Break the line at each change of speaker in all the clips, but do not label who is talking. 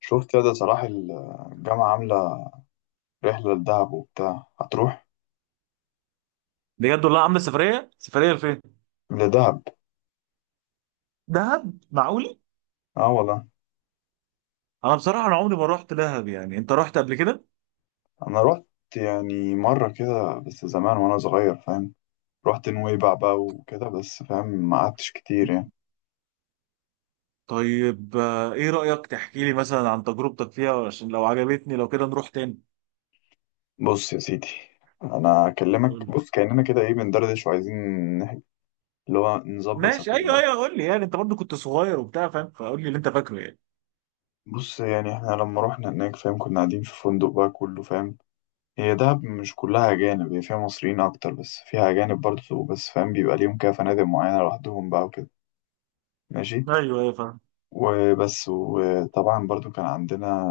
شفت يا ده صلاح الجامعة عاملة رحلة لدهب وبتاع، هتروح
بجد والله، عامله سفريه سفريه لفين؟
لدهب؟
دهب؟ معقول؟
اه والله.
انا بصراحه، انا عمري ما رحت دهب. يعني انت رحت قبل كده؟
أنا رحت، يعني مرة كده بس زمان وأنا صغير، فاهم. رحت نويبع بقى وكده، بس فاهم ما قعدتش كتير يعني.
طيب، ايه رايك تحكي لي مثلا عن تجربتك فيها عشان لو عجبتني لو كده نروح تاني.
بص يا سيدي، أنا أكلمك
قول.
بص كأننا كده إيه بندردش وعايزين نح- اللي هو نظبط
ماشي، ايوه
سفرية.
ايوه، قول لي. يعني انت برضو كنت صغير وبتاع، فاهم، فقول لي اللي انت فاكره يعني.
بص يعني إحنا لما رحنا هناك فاهم، كنا قاعدين في فندق بقى كله فاهم. هي دهب مش كلها أجانب، هي فيها مصريين أكتر بس فيها أجانب برضه، بس فاهم بيبقى ليهم كده فنادق معينة لوحدهم بقى وكده. ماشي.
ايوه ايوه فاهم.
وبس، وطبعا برضو كان عندنا،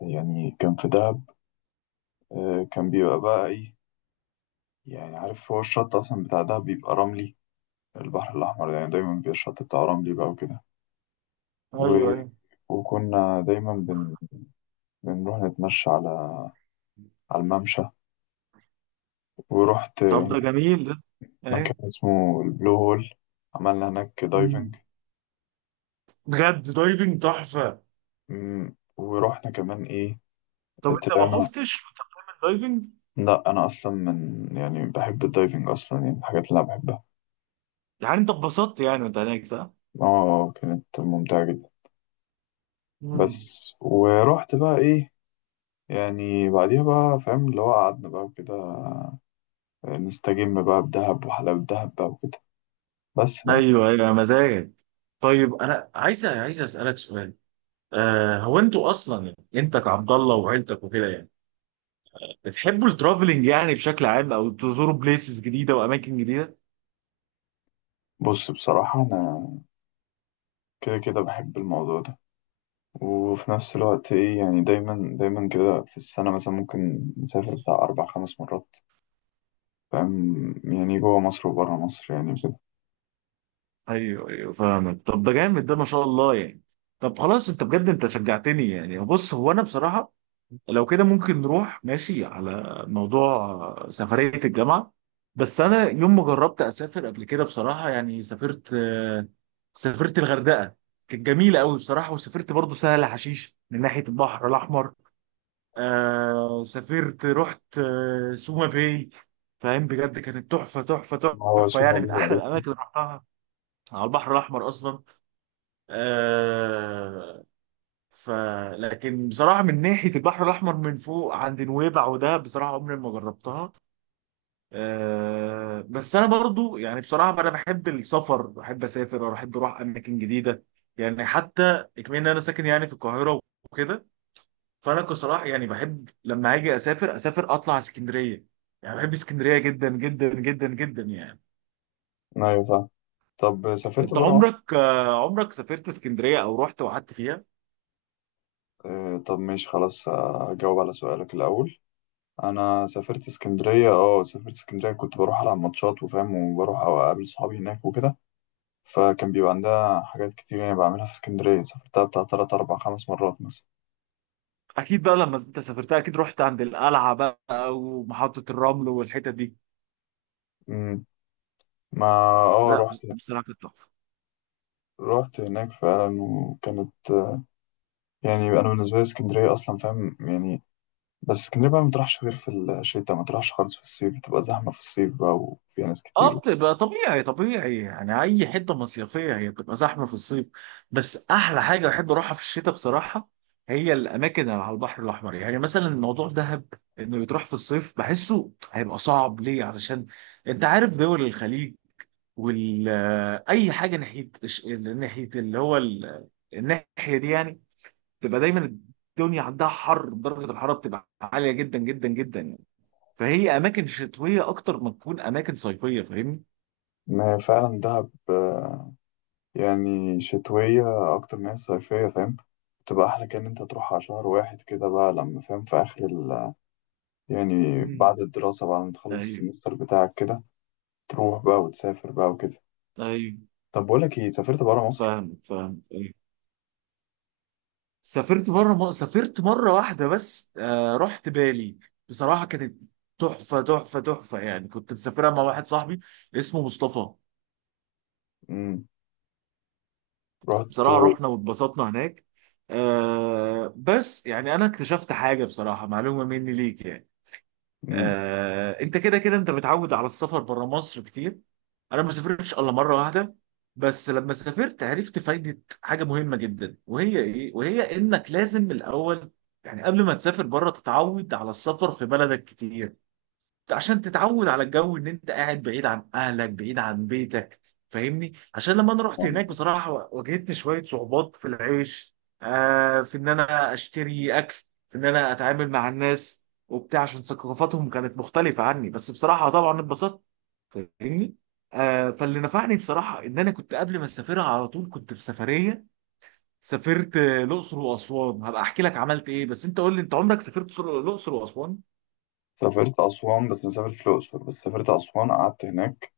يعني كان في دهب، كان بيبقى بقى إيه، يعني عارف هو الشط أصلا بتاع دهب بيبقى رملي. البحر الأحمر يعني دايما بيبقى الشط بتاعه رملي بقى وكده. و...
ايوه ايوه،
وكنا دايما بنروح نتمشى على الممشى. ورحت
طب ده جميل ده.
مكان
ايوه.
اسمه البلو هول، عملنا هناك دايفنج.
أمم. بجد، دايفنج تحفه.
مم. ورحنا كمان ايه،
طب انت ما
طلعنا.
خفتش في الدايفنج؟
لا انا اصلا من يعني بحب الدايفنج اصلا، يعني من الحاجات اللي انا بحبها.
يعني انت اتبسطت يعني وانت هناك صح؟
اه كانت ممتعة جدا.
أمم.
بس ورحت بقى ايه، يعني بعديها بقى فاهم اللي هو قعدنا بقى وكده نستجم بقى بدهب وحلاوة دهب بقى وكده، بس بقى.
ايوه ايوه، مزاجك. طيب انا عايز عايز اسالك سؤال. هو انتوا اصلا، يعني انت كعبد الله وعيلتك وكده، يعني بتحبوا الترافلينج يعني بشكل عام او تزوروا بليسز جديده واماكن جديده؟
بص بصراحة أنا كده كده بحب الموضوع ده، وفي نفس الوقت إيه يعني دايما دايما كده في السنة مثلا ممكن نسافر بتاع أربع خمس مرات، فاهم، يعني جوه مصر وبره مصر يعني وكده.
ايوه ايوه فاهمك، طب ده جامد ده، ما شاء الله يعني. طب خلاص، انت بجد انت شجعتني يعني. بص، هو انا بصراحه لو كده ممكن نروح، ماشي، على موضوع سفرية الجامعة. بس أنا يوم ما جربت أسافر قبل كده بصراحة، يعني سافرت الغردقة. كانت جميلة قوي بصراحة. وسافرت برضو سهل حشيش من ناحية البحر الأحمر. آه سافرت رحت آه سوما باي. فاهم، بجد كانت تحفة تحفة
ما هو
تحفة،
سوق
يعني من
موجود،
أحلى
عارف.
الأماكن اللي رحتها على البحر الأحمر أصلا. آه ف لكن بصراحه من ناحيه البحر الاحمر من فوق عند نويبع، وده بصراحه عمري ما جربتها. بس انا برضو، يعني بصراحه انا بحب السفر، بحب اسافر وبحب اروح اماكن جديده. يعني حتى كمان إن انا ساكن يعني في القاهره وكده. فانا بصراحه يعني بحب لما اجي اسافر، اسافر اطلع على اسكندريه. يعني بحب اسكندريه جدا جدا جدا جدا يعني.
ايوه فاهم. طب سافرت
انت
بره مصر؟
عمرك عمرك سافرت اسكندريه او رحت وقعدت فيها؟
آه، طب ماشي خلاص، اجاوب على سؤالك الاول. انا سافرت اسكندريه، اه سافرت اسكندريه، كنت بروح العب ماتشات وفاهم وبروح أو اقابل صحابي هناك وكده. فكان بيبقى عندها حاجات كتير يعني بعملها في اسكندريه، سافرتها بتاع تلات اربع خمس مرات مثلا.
اكيد بقى لما انت سافرتها اكيد رحت عند القلعه بقى ومحطه الرمل والحتت دي.
امم ما اه
لا،
رحت
بصراحه كانت تحفه.
رحت هناك فعلا وكانت، يعني انا بالنسبه لي اسكندريه اصلا فاهم يعني. بس اسكندرية بقى ما تروحش غير في الشتاء، ما تروحش خالص في الصيف، بتبقى زحمة في الصيف بقى وفيها ناس
اه
كتير.
بتبقى طبيعي طبيعي، يعني اي حته مصيفيه هي بتبقى زحمه في الصيف. بس احلى حاجه بحب اروحها في الشتاء بصراحه. هي الاماكن اللي على البحر الاحمر، يعني مثلا الموضوع دهب، انه يتروح في الصيف بحسه هيبقى صعب ليه، علشان انت عارف دول الخليج وال آه، اي حاجه ناحيه ناحيه اللي هو الناحيه دي، يعني تبقى دايما الدنيا عندها حر، درجه الحراره بتبقى عاليه جدا جدا جدا يعني. فهي اماكن شتويه اكتر ما تكون اماكن صيفيه، فاهمني؟
ما فعلا دهب، يعني شتوية أكتر من هي صيفية، فاهم. بتبقى أحلى كأن أنت تروحها شهر واحد كده بقى، لما فاهم في آخر ال، يعني
مم.
بعد الدراسة بعد ما تخلص
ايوه
السمستر بتاعك كده، تروح بقى وتسافر بقى وكده.
ايوه،
طب بقولك إيه، سافرت برا مصر؟
فاهم فاهم، ايوه. سافرت مره واحده بس، رحت بالي. بصراحه كانت تحفه تحفه تحفه، يعني كنت مسافرها مع واحد صاحبي اسمه مصطفى.
امم رحت.
بصراحه رحنا واتبسطنا هناك. بس يعني انا اكتشفت حاجه بصراحه، معلومه مني ليك يعني.
امم
انت كده كده انت متعود على السفر بره مصر كتير. انا ما سافرتش الا مره واحده. بس لما سافرت عرفت فايده حاجه مهمه جدا، وهي ايه؟ وهي انك لازم الاول، يعني قبل ما تسافر بره، تتعود على السفر في بلدك كتير، عشان تتعود على الجو ان انت قاعد بعيد عن اهلك بعيد عن بيتك، فاهمني؟ عشان لما انا رحت هناك بصراحة واجهت شوية صعوبات في العيش. في ان انا اشتري اكل، في ان انا اتعامل مع الناس وبتاع، عشان ثقافتهم كانت مختلفة عني. بس بصراحة طبعا اتبسطت، فاهمني. فاللي نفعني بصراحة ان انا كنت قبل ما اسافرها على طول كنت في سفرية. سافرت الاقصر واسوان. هبقى احكي لك عملت ايه، بس انت قول لي انت عمرك سافرت الاقصر واسوان؟
سافرت أسوان بس مسافر في الأقصر، بس سافرت أسوان قعدت هناك،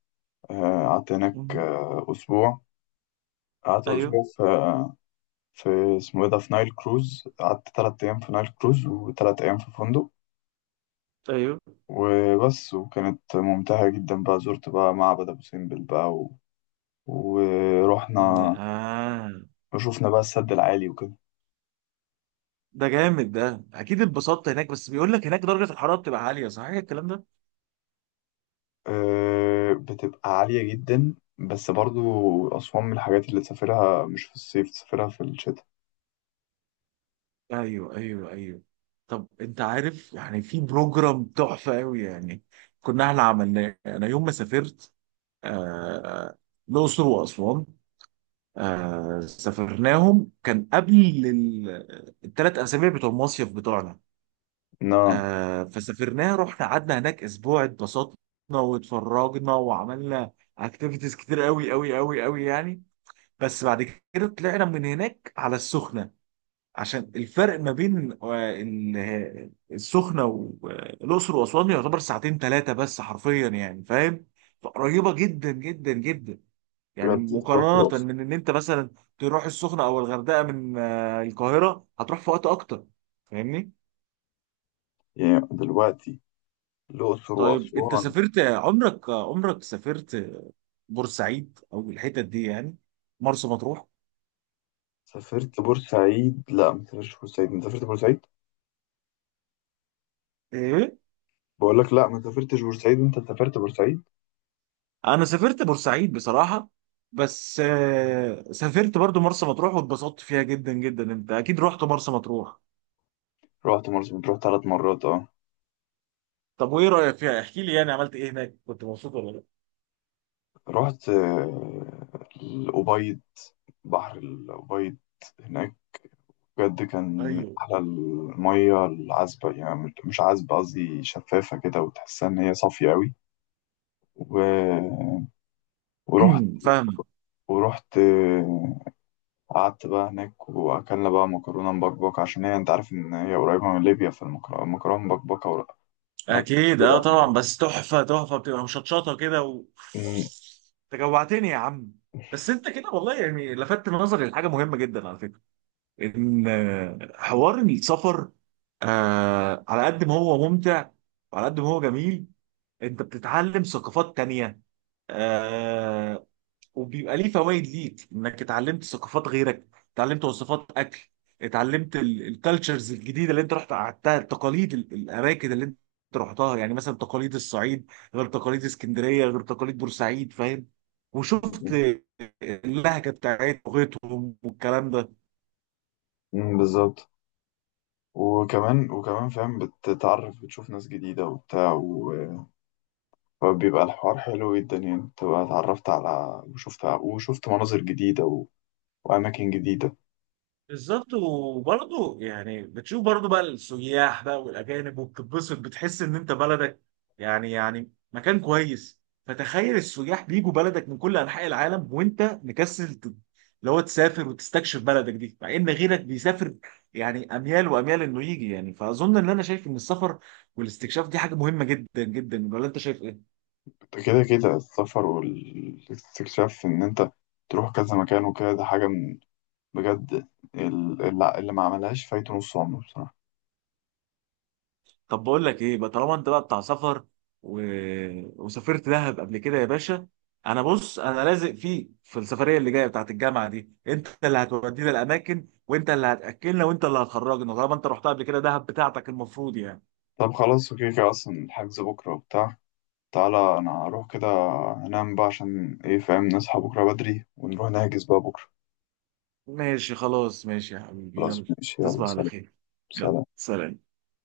قعدت هناك
مهم.
أسبوع. قعدت
ايوه
أسبوع في اسمه إيه ده في نايل كروز، قعدت تلات أيام في نايل كروز وتلات أيام في فندق،
ايوه،
وبس. وكانت ممتعة جدا بقى، زرت بقى معبد أبو سمبل بقى، ورحنا
آه
وشوفنا بقى السد العالي وكده.
ده جامد ده، أكيد اتبسطت هناك. بس بيقول لك هناك درجة الحرارة بتبقى عالية، صحيح الكلام ده؟
أه بتبقى عالية جدا، بس برضو أسوان من الحاجات اللي تسافرها مش في الصيف، تسافرها في الشتاء.
أيوه أيوه أيوه. طب أنت عارف يعني في بروجرام تحفة أوي يعني، كنا إحنا عملناه أنا يوم ما سافرت آه الأقصر وأسوان. سافرناهم كان قبل ال 3 أسابيع بتوع المصيف بتوعنا.
لا
فسافرناها، رحنا قعدنا هناك أسبوع، اتبسطنا واتفرجنا وعملنا اكتيفيتيز كتير قوي قوي قوي قوي يعني. بس بعد كده طلعنا من هناك على السخنة، عشان الفرق ما بين السخنة والأقصر وأسوان يعتبر ساعتين ثلاثة بس حرفيا، يعني فاهم؟ فقريبة جدا جدا جدا، يعني
بجد الأقصر
مقارنة
وأسوان،
من إن أنت مثلا تروح السخنة أو الغردقة من القاهرة هتروح في وقت أكتر، فاهمني؟
يعني دلوقتي الأقصر
طيب أنت
وأسوان.
سافرت عمرك عمرك سافرت بورسعيد أو الحتت دي، يعني مرسى مطروح؟
سافرت بورسعيد، لا ما سافرتش بورسعيد، أنت سافرت بورسعيد؟
إيه؟
بقول لك لا ما سافرتش بورسعيد، انت سافرت بورسعيد.
انا سافرت بورسعيد بصراحه. بس سافرت برضو مرسى مطروح واتبسطت فيها جدا جدا. انت اكيد رحت مرسى مطروح.
رحت مرسى مطروح ثلاث مرات اه.
طب وايه رايك فيها؟ احكي لي يعني عملت ايه هناك، كنت مبسوط ولا لا؟
رحت الأبيض، بحر الأبيض هناك، بجد كان من
ايوه.
أحلى المية العذبة، يعني مش عذبة قصدي شفافة كده وتحسها إن هي صافية أوي. و... ورحت
فاهمه.
ورحت قعدت بقى هناك وأكلنا بقى مكرونة مبكبكة، عشان هي أنت عارف إن هي قريبة من ليبيا فالمكرونة مبكبكة هناك
اكيد
مشهورة أوي.
طبعا، بس تحفه تحفه، بتبقى مشطشطه كده. و
مم،
انت جوعتني يا عم. بس انت كده والله يعني لفتت نظري لحاجه مهمه جدا على فكره، ان حوار السفر على قد ما هو ممتع وعلى قد ما هو جميل، انت بتتعلم ثقافات تانية. آه وبيبقى ليه فوائد ليك، انك اتعلمت ثقافات غيرك، اتعلمت وصفات اكل، اتعلمت الكالتشرز الجديده اللي انت رحت قعدتها، التقاليد، الاماكن اللي انت رحتها. يعني مثلا تقاليد الصعيد غير تقاليد اسكندريه غير تقاليد بورسعيد، فاهم؟ وشفت اللهجه بتاعتهم لغتهم والكلام ده.
مم، بالظبط. وكمان فاهم بتتعرف بتشوف ناس جديدة وبتاع فبيبقى الحوار حلو جدا، يعني بتبقى اتعرفت على وشفت مناظر جديدة وأماكن جديدة.
بالظبط. وبرضه يعني بتشوف برضه بقى السياح بقى والاجانب، وبتتبسط، بتحس ان انت بلدك، يعني مكان كويس. فتخيل السياح بيجوا بلدك من كل انحاء العالم، وانت مكسل، اللي هو تسافر وتستكشف بلدك دي، مع ان غيرك بيسافر يعني اميال واميال انه يجي يعني. فاظن ان انا شايف ان السفر والاستكشاف دي حاجه مهمه جدا جدا، ولا انت شايف ايه؟
كده كده السفر والاستكشاف إن أنت تروح كذا مكان وكده، ده حاجة من بجد اللي ما عملهاش فايته نص عمره بصراحة.
طب بقول لك ايه بقى، طالما انت بقى بتاع سفر و... وسافرت دهب قبل كده يا باشا، انا بص انا لازق فيك في السفريه اللي جايه بتاعت الجامعه دي. انت اللي هتودينا الاماكن، وانت اللي هتاكلنا، وانت اللي هتخرجنا، طالما انت رحتها قبل كده، دهب بتاعتك المفروض يعني.
طب خلاص اوكي كده، أصلا الحجز بكرة وبتاع، تعالى أنا هروح كده أنام بقى عشان إيه فاهم نصحى بكرة بدري ونروح نحجز بقى بكرة.
ماشي خلاص، ماشي يا حبيبي،
خلاص
يلا.
ماشي يلا
تصبح على
سلام.
خير. يلا
سلام.
سلام.